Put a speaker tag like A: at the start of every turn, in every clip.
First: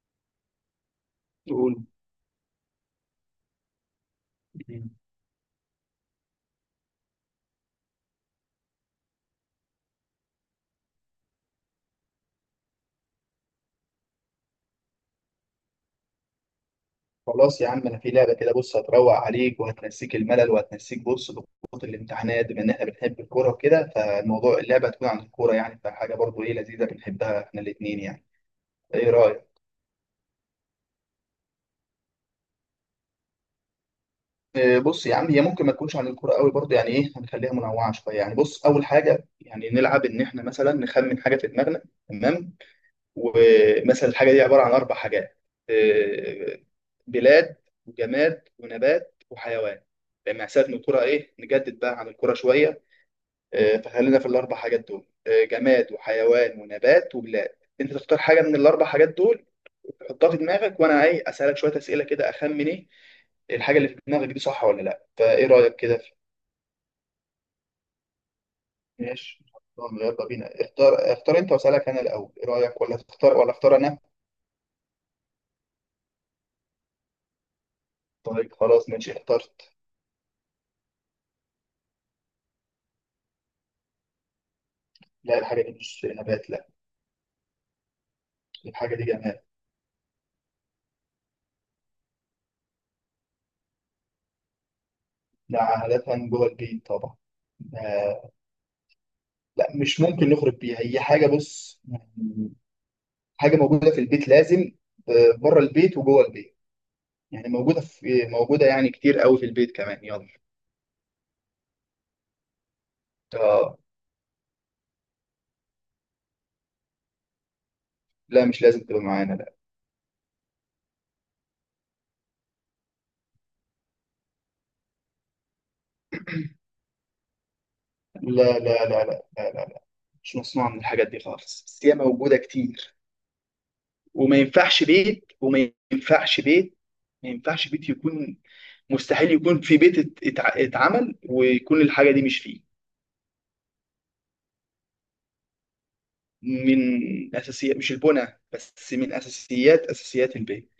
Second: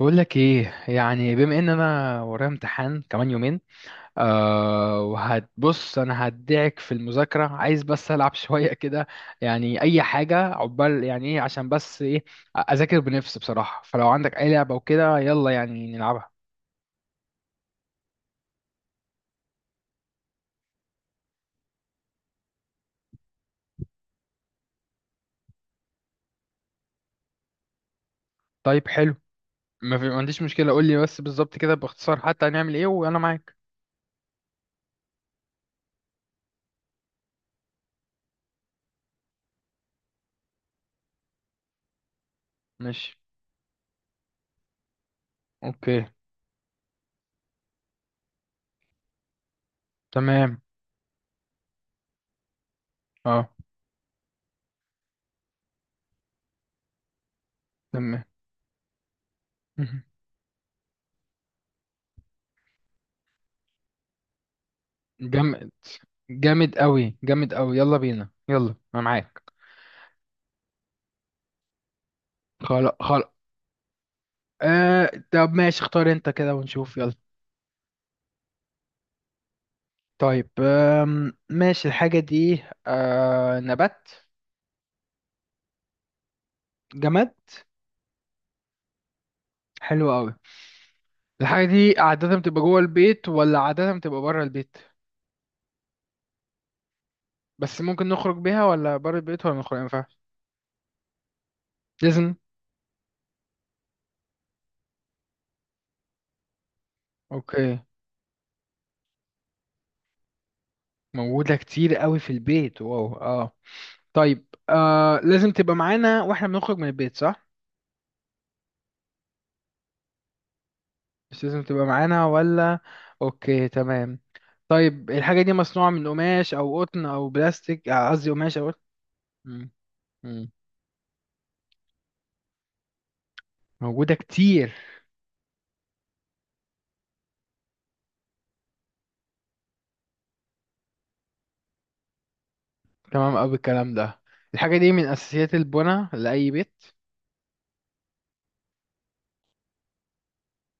A: بقول لك ايه؟ يعني بما ان
B: قول.
A: انا ورايا امتحان كمان يومين.
B: مم.
A: وهتبص انا هدعك في المذاكره، عايز بس العب شويه كده. يعني اي حاجه عقبال يعني ايه عشان بس ايه، اذاكر بنفسي بصراحه. فلو عندك اي لعبه وكده يلا يعني نلعبها.
B: خلاص يا عم انا في لعبه كده، بص هتروق عليك وهتنسيك الملل وهتنسيك بص ضغوط الامتحانات، بما ان احنا بنحب الكوره وكده فالموضوع اللعبه هتكون عن الكوره يعني، فحاجه برضو ايه لذيذه بنحبها احنا الاثنين يعني.
A: طيب
B: ايه
A: حلو.
B: رايك؟
A: ما عنديش مشكله، قول لي بس بالظبط كده باختصار حتى هنعمل ايه وانا معاك.
B: إيه بص يا عم، هي ممكن ما تكونش عن الكوره قوي برضو يعني ايه، هنخليها منوعه شويه يعني. بص اول حاجه يعني نلعب ان احنا مثلا نخمن حاجه في دماغنا. تمام.
A: ماشي.
B: ومثلا الحاجه دي عباره عن اربع حاجات.
A: اوكي.
B: إيه، بلاد وجماد ونبات وحيوان. لان
A: تمام.
B: حساب ان الكره ايه نجدد بقى عن الكره شويه.
A: اه
B: آه، فخلينا في الاربع حاجات دول، آه، جماد وحيوان ونبات وبلاد. انت تختار
A: تمام.
B: حاجه من الاربع حاجات دول، تحطها في دماغك وانا ايه اسالك شويه اسئله كده اخمن ايه الحاجه اللي في دماغك دي صح ولا لا. فايه
A: جامد،
B: رايك كده
A: جامد قوي، جامد قوي، يلا بينا، يلا انا
B: ماشي.
A: معاك.
B: طب يلا بينا اختار انت واسالك انا الاول، ايه رايك؟ ولا
A: خلاص.
B: تختار ولا اختار انا؟
A: طب ماشي، اختار انت كده ونشوف يلا.
B: طيب خلاص، ماشي اخترت.
A: طيب ماشي. الحاجة دي نبات؟
B: لا الحاجه دي مش نبات، لا.
A: جماد؟
B: الحاجه دي جماد.
A: حلو قوي. الحاجة دي عادة بتبقى جوه البيت ولا عادة بتبقى بره البيت؟
B: لا عادة جوه البيت طبعا.
A: بس ممكن
B: آه،
A: نخرج بيها ولا بره البيت ولا
B: لا
A: نخرج ما
B: مش
A: ينفعش؟
B: ممكن نخرج بيها، هي حاجة بص
A: لازم.
B: يعني حاجة موجودة في البيت لازم بره البيت وجوه البيت. يعني
A: اوكي.
B: موجودة في موجودة يعني كتير قوي في البيت كمان، يلا.
A: موجودة كتير قوي في البيت، واو. اه
B: آه،
A: طيب لازم تبقى معانا واحنا بنخرج من البيت، صح؟
B: لا مش لازم تبقى معانا.
A: مش لازم تبقى معانا ولا؟ اوكي تمام. طيب الحاجة دي مصنوعة من قماش أو قطن أو بلاستيك قصدي قماش
B: لا لا
A: أو قطن؟
B: لا لا لا. لا لا،
A: مم.
B: لا. مش
A: مم.
B: مصنوعة من الحاجات دي خالص، بس هي موجودة كتير.
A: موجودة
B: وما
A: كتير.
B: ينفعش بيت، وما ينفعش بيت، ما ينفعش بيت يكون، مستحيل يكون في بيت اتعمل ويكون الحاجة دي مش فيه.
A: تمام أوي الكلام ده. الحاجة دي من أساسيات البناء لأي
B: من
A: بيت.
B: اساسيات مش البنى بس من اساسيات البيت.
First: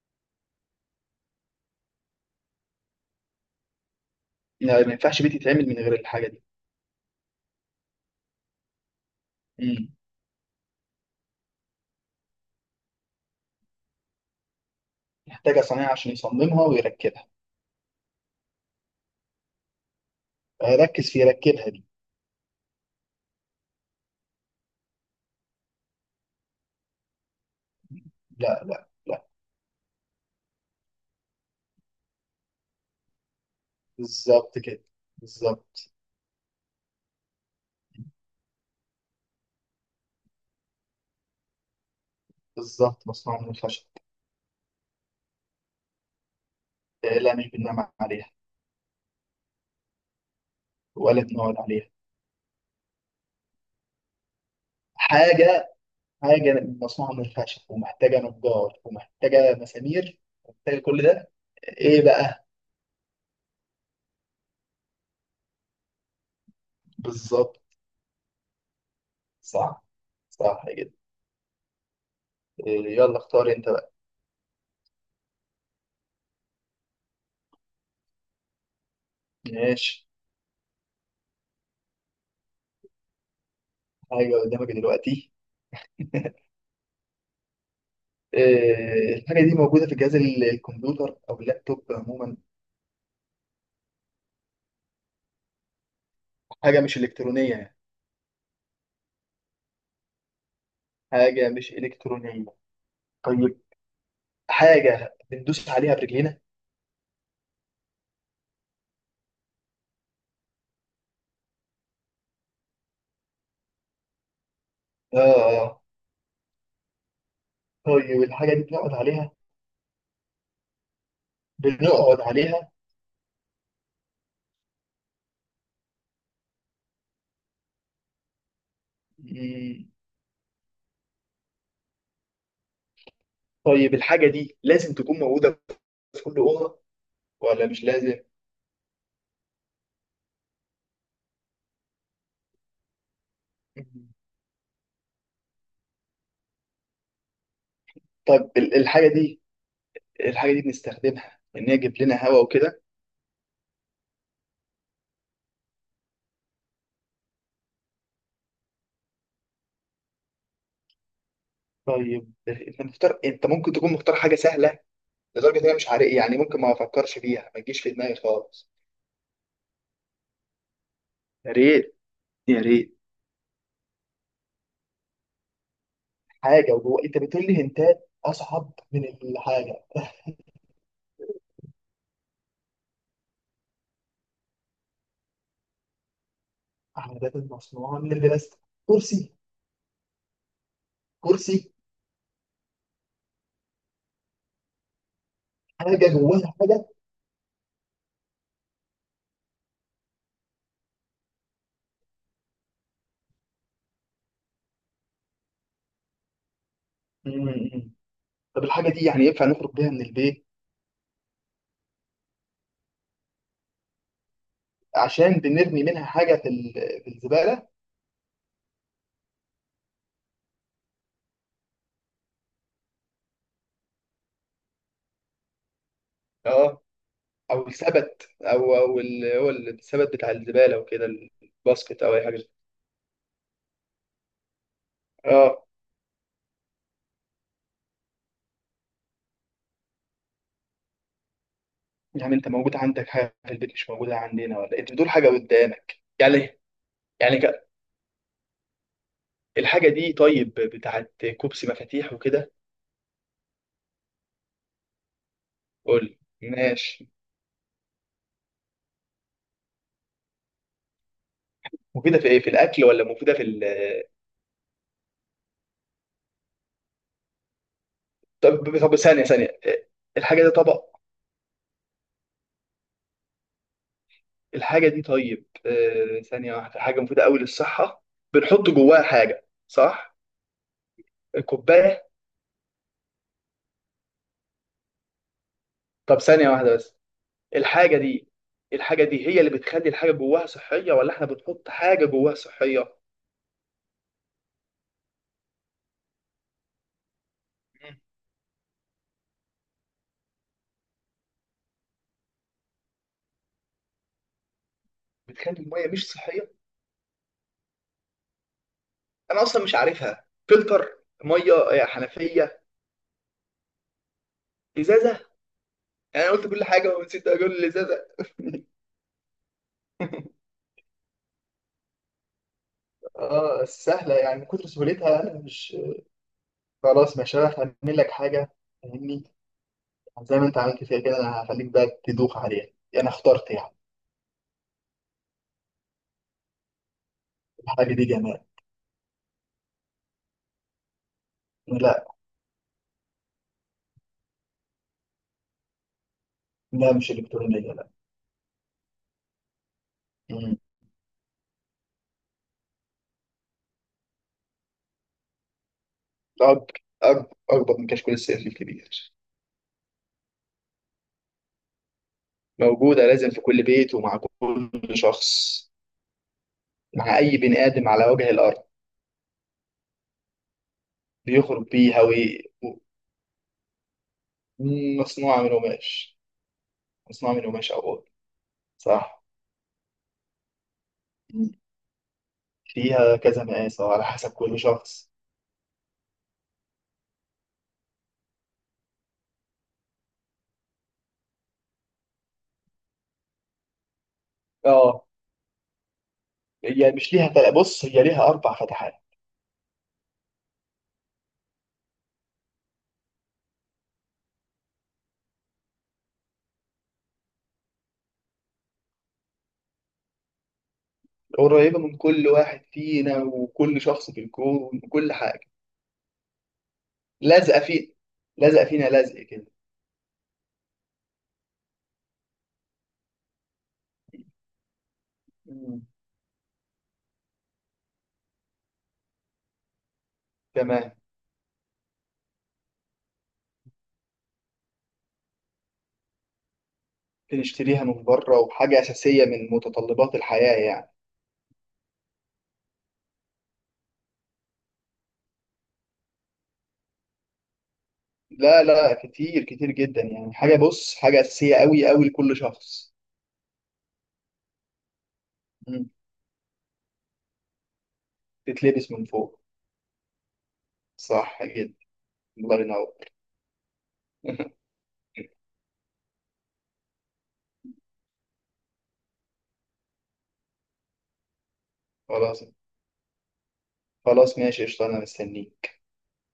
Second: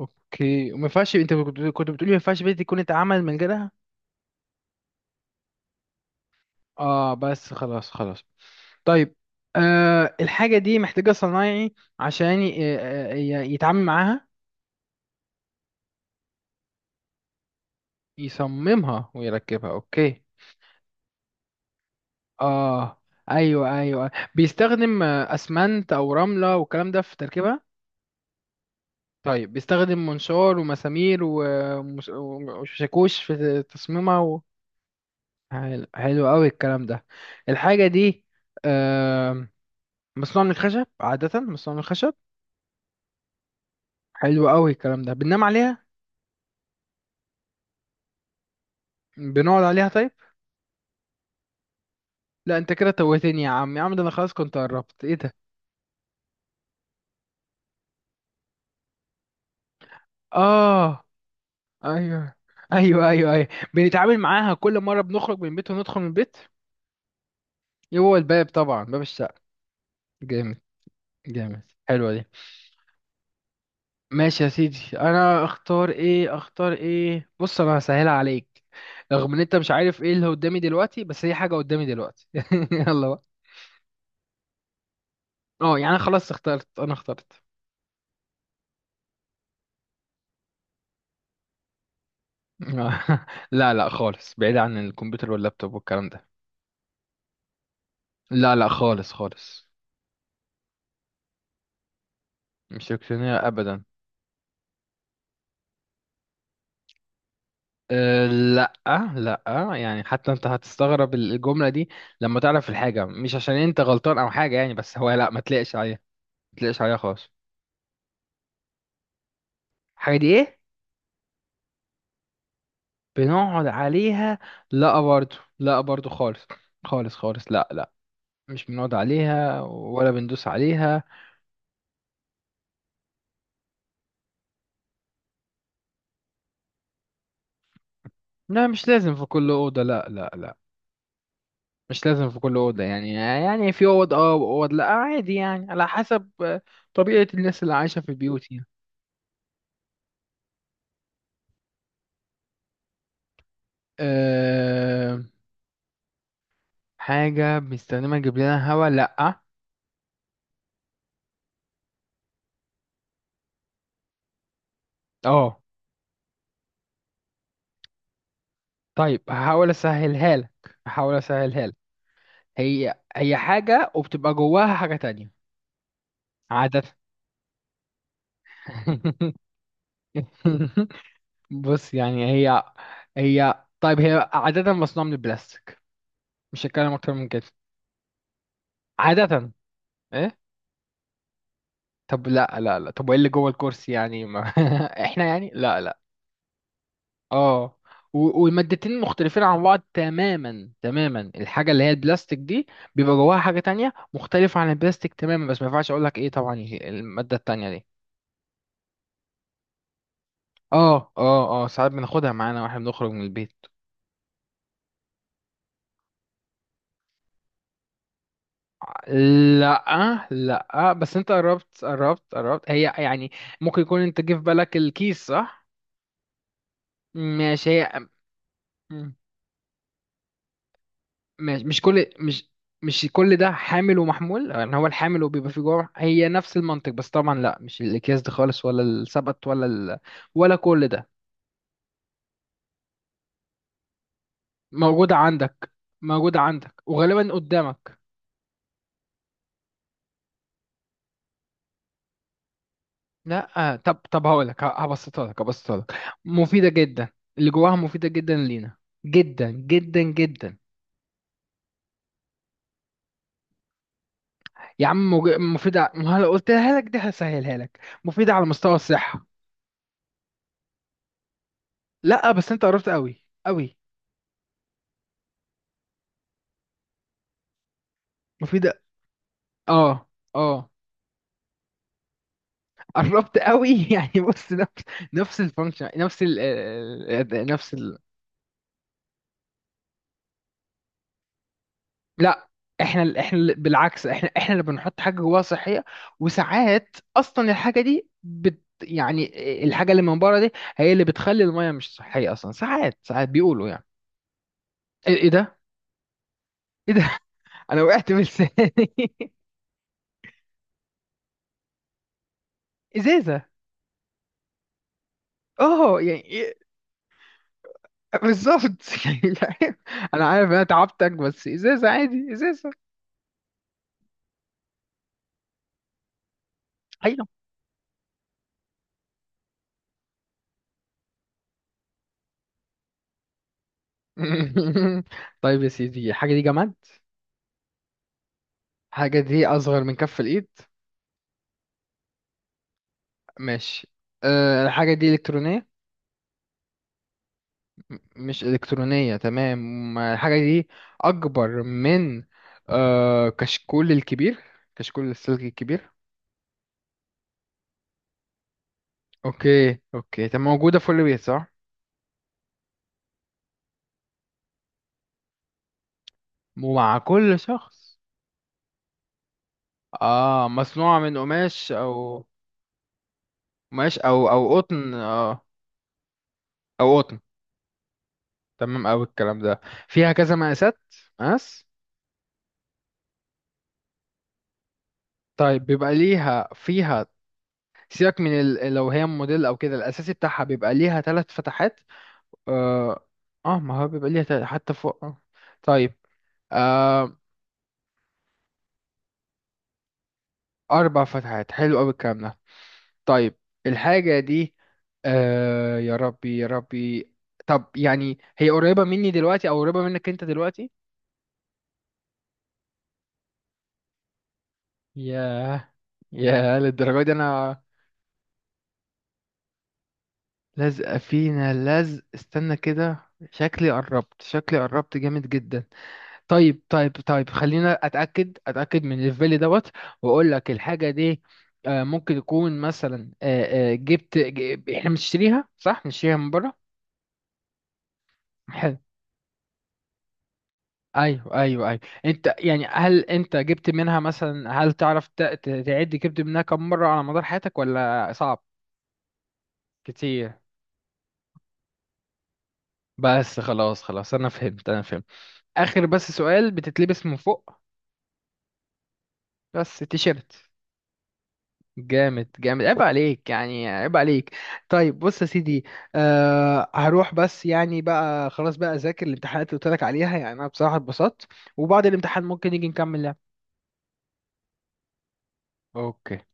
A: أوكي. وما ينفعش، أنت كنت بتقولي ما ينفعش بيت يكون اتعمل من غيرها؟
B: لا ما ينفعش بيت يتعمل من غير الحاجه دي.
A: آه بس خلاص خلاص. طيب،
B: مم.
A: الحاجة دي محتاجة صنايعي عشان يتعامل معاها؟
B: محتاجه صنايعي عشان يصممها ويركبها.
A: يصممها ويركبها. أوكي.
B: آه، ركز في يركبها دي.
A: آه أيوه أيوه، بيستخدم أسمنت أو رملة والكلام ده في تركيبها؟
B: لا لا لا.
A: طيب بيستخدم منشار ومسامير وشاكوش في تصميمها و...
B: بالظبط كده.
A: حلو،
B: بالظبط.
A: حلو قوي الكلام ده. الحاجة دي آم، مصنوعة من الخشب، عادة مصنوعة من الخشب؟
B: بالظبط مصنوعه من الخشب.
A: حلو قوي الكلام ده. بننام عليها؟
B: لا مش بننام عليها.
A: بنقعد عليها طيب؟
B: ولا بنقعد عليها.
A: لا انت كده توهتني يا عم، يا عم ده انا خلاص كنت قربت، ايه ده؟
B: حاجه، حاجه مصنوعه من الخشب ومحتاجه نجار ومحتاجه مسامير ومحتاجه كل
A: اه.
B: ده. ايه
A: ايوه،
B: بقى؟
A: ايوه، ايوه، ايوه، بنتعامل معاها كل مرة بنخرج من البيت وندخل من البيت.
B: بالظبط.
A: إيه هو؟ الباب، طبعا باب الشقة.
B: صح.
A: جامد.
B: صح كده.
A: جامد. حلوة دي.
B: إيه، يلا اختار انت بقى.
A: ماشي يا سيدي، انا اختار ايه، اختار ايه، بص انا هسهلها عليك. رغم ان انت مش عارف
B: ماشي.
A: ايه اللي قدامي دلوقتي، بس هي حاجة قدامي دلوقتي. يلا بقى.
B: ايوه قدامك دلوقتي.
A: اه يعني خلاص اخترت، انا اخترت.
B: آه، الحاجه دي موجوده في جهاز الكمبيوتر او اللابتوب عموما.
A: لا لا خالص، بعيد عن الكمبيوتر واللابتوب والكلام ده.
B: حاجه مش الكترونيه يعني.
A: لا لا خالص خالص،
B: حاجه مش الكترونيه.
A: مش الكترونية
B: طيب
A: ابدا.
B: حاجه بندوس عليها برجلينا.
A: أه لا. لا. يعني حتى انت هتستغرب الجملة دي لما تعرف الحاجة. مش عشان انت غلطان او حاجة يعني، بس هو
B: اه.
A: لا، ما تلاقش
B: آه.
A: عليها. ما تلاقش عليها خالص.
B: طيب الحاجه دي بنقعد عليها؟
A: الحاجة دي ايه؟
B: بنقعد عليها.
A: بنقعد عليها؟ لا برضو، لا برضو خالص. خالص خالص، لا لا، مش بنقعد عليها
B: مم.
A: ولا بندوس عليها.
B: طيب الحاجه دي لازم تكون موجوده في كل اوضه ولا مش لازم؟
A: لا مش لازم في كل أوضة، لا لا لا. مش لازم في كل أوضة، يعني يعني في
B: مم.
A: أوض اه وأوض لا، عادي يعني على حسب طبيعة الناس اللي عايشة في البيوت
B: طيب
A: يعني.
B: الحاجه دي، الحاجه دي بنستخدمها ان هي تجيب لنا هواء وكده؟
A: أه، حاجة بنستخدمها تجيب لنا هوا؟ لا.
B: طيب انت مختار، انت ممكن تكون مختار حاجه سهله لدرجه
A: اه
B: ان انا مش عارف يعني، ممكن ما افكرش فيها ما تجيش في دماغي خالص.
A: طيب، هحاول أسهلها لك، هحاول
B: يا
A: أسهلها لك.
B: ريت يا
A: هي،
B: ريت.
A: هي حاجة وبتبقى جواها حاجة تانية.
B: حاجه
A: عادة.
B: وجوه، انت بتقول لي هنتات اصعب من الحاجه.
A: بص يعني هي، هي طيب هي عادة مصنوعة من البلاستيك. مش هتكلم أكتر من
B: عمودات
A: كده.
B: مصنوعه من البلاستيك؟ كرسي.
A: عادة. إيه؟
B: كرسي.
A: طب لا لا لا، طب وإيه اللي جوه الكرسي يعني؟ ما إحنا يعني لا
B: حاجه
A: لا،
B: جواها حاجه.
A: آه، والمادتين مختلفين عن بعض، تماما تماما. الحاجة اللي هي البلاستيك دي بيبقى جواها حاجة تانية مختلفة عن البلاستيك تماما، بس ما ينفعش أقول لك إيه طبعا هي المادة التانية دي.
B: مم. طب الحاجه دي يعني ينفع نخرج بيها من البيت؟
A: آه آه آه، ساعات بناخدها معانا وإحنا بنخرج من البيت.
B: عشان بنرمي منها حاجه في الزباله.
A: لا لا بس انت قربت قربت قربت، هي يعني ممكن يكون انت جه في بالك الكيس، صح؟
B: اه، او
A: ماشي. هي،
B: السبت، او او
A: مم.
B: ال- هو السبت بتاع الزباله وكده،
A: ماشي.
B: الباسكت او اي حاجه.
A: مش كل ده حامل ومحمول يعني، هو الحامل وبيبقى فيه
B: اه.
A: جوه. هي نفس المنطق بس طبعا لا، مش الاكياس دي خالص ولا السبت ولا ال... ولا كل ده.
B: يعني انت موجود عندك حاجه في البيت مش موجوده عندنا، ولا انت بتقول
A: موجودة
B: حاجه
A: عندك.
B: قدامك
A: موجودة
B: يعني؟
A: عندك وغالبا
B: يعني
A: قدامك.
B: الحاجة دي طيب بتاعت كوبسي مفاتيح وكده؟
A: لا، طب طب هقول لك، هبسطها لك، هبسطها لك.
B: قول،
A: مفيدة جدا.
B: ماشي.
A: اللي جواها مفيدة جدا لينا، جدا جدا جدا.
B: مفيدة في ايه، في الأكل ولا مفيدة في
A: يا عم مفيدة ما هلا قلتها لك، دي هسهلها لك، مفيدة على مستوى
B: طب طب ثانية
A: الصحة.
B: ثانية. الحاجة دي طبق؟
A: لا بس انت قربت قوي قوي.
B: الحاجة دي طيب آه، ثانية واحدة. حاجة مفيدة أوي للصحة، بنحط
A: مفيدة.
B: جواها حاجة
A: اه.
B: صح؟
A: اه.
B: كوباية.
A: قربت قوي. يعني بص نفس، نفس الفانكشن
B: طب ثانية واحدة بس.
A: نفس
B: الحاجة
A: ال.
B: دي، الحاجة دي هي اللي بتخلي الحاجة جواها صحية، ولا احنا بنحط حاجة جواها
A: لا،
B: صحية؟
A: بالعكس، احنا اللي بنحط حاجة جواها صحية. وساعات اصلا الحاجة
B: مم.
A: دي بت يعني، الحاجة اللي من بره دي هي اللي بتخلي المية مش صحية اصلا ساعات، بيقولوا يعني ايه، إيه ده؟
B: بتخلي المية مش صحية.
A: ايه ده؟ انا وقعت من لساني.
B: أنا أصلا مش عارفها. فلتر. مية. آه، حنفية.
A: ازازة.
B: إزازة.
A: اه يعني
B: يعني أنا قلت كل
A: إيه.
B: حاجه ونسيت اقول اللي زاد.
A: بالظبط. يعني لا، انا عارف انا تعبتك بس ازازه عادي، ازازه.
B: اه سهلة، يعني من كتر سهولتها أنا مش، خلاص
A: ايوه.
B: مش هعرف أعمل لك حاجة. فاهمني؟ زي ما أنت عملت فيها كده، أنا هخليك بقى تدوخ عليها. أنا اخترت يعني.
A: طيب يا سيدي، الحاجه دي جماد؟
B: الحاجة دي جمال.
A: الحاجه دي اصغر من كف الايد؟
B: لا.
A: ماشي. أه الحاجه دي الكترونيه؟
B: لا مش إلكترونية، لا.
A: مش الكترونيه تمام. الحاجه
B: مم.
A: دي اكبر من، أه، كشكول الكبير؟ كشكول السلك الكبير؟
B: اكبر من كشكول السيف الكبير.
A: اوكي اوكي. طب موجوده في كل بيت، صح؟
B: موجوده لازم في كل بيت ومع كل شخص.
A: ومع
B: مع اي
A: كل
B: بني ادم
A: شخص؟
B: على وجه الارض.
A: اه مصنوعه من
B: بيخرج
A: قماش
B: بيها
A: او، ماشي او او قطن، اه
B: مصنوعه من قماش.
A: او قطن.
B: مصنوعه من قماش او أقول.
A: تمام اوي
B: صح.
A: الكلام ده. فيها كذا مقاسات، مقاس.
B: فيها كذا مقاس أو على حسب كل شخص.
A: طيب بيبقى ليها فيها، سيبك من ال... لو هي موديل او كده، الاساسي بتاعها بيبقى ليها 3 فتحات. اه، آه ما هو بيبقى ليها تل... حتى فوق،
B: اه.
A: آه. طيب،
B: هي مش
A: آه،
B: ليها بص هي ليها أربع فتحات.
A: 4 فتحات، حلو اوي الكلام ده. طيب الحاجة دي، آه يا ربي يا ربي. طب يعني هي قريبة مني دلوقتي او قريبة منك انت دلوقتي؟
B: قريبة من كل واحد فينا وكل شخص في الكون وكل حاجة.
A: ياه. ياه للدرجة دي،
B: لازقة
A: انا.
B: فينا. لازقة فينا لزق كده.
A: لزقة فينا. لزق؟ استنى كده، شكلي قربت، شكلي قربت جامد جدا.
B: مم.
A: طيب طيب طيب، خلينا اتاكد، من الليفل دوت، واقول لك الحاجه
B: تمام.
A: دي، ممكن يكون مثلا، جبت احنا بنشتريها، صح؟ بنشتريها من بره.
B: بنشتريها من بره،
A: حلو.
B: وحاجة أساسية من متطلبات الحياة يعني.
A: ايوه ايوه ايوه، انت يعني هل انت جبت منها مثلا، هل تعرف تعد جبت منها كم مره على مدار حياتك ولا صعب؟
B: لا لا كتير كتير جدا
A: كتير.
B: يعني، حاجة بص حاجة أساسية أوي أوي لكل شخص.
A: بس خلاص خلاص، انا فهمت، انا فهمت. اخر
B: مم.
A: بس سؤال، بتتلبس من فوق؟
B: تتلبس من فوق.
A: بس تيشيرت.
B: صح جدا.
A: جامد
B: الله
A: جامد، عيب
B: ينور.
A: عليك يعني، عيب عليك. طيب بص يا سيدي، هروح بس يعني بقى، خلاص بقى اذاكر الامتحانات اللي قلت لك عليها. يعني انا بصراحة اتبسطت، وبعد الامتحان
B: خلاص.
A: ممكن نيجي نكمل لعب.
B: خلاص ماشي قشطة، أنا مستنيك.
A: اوكي.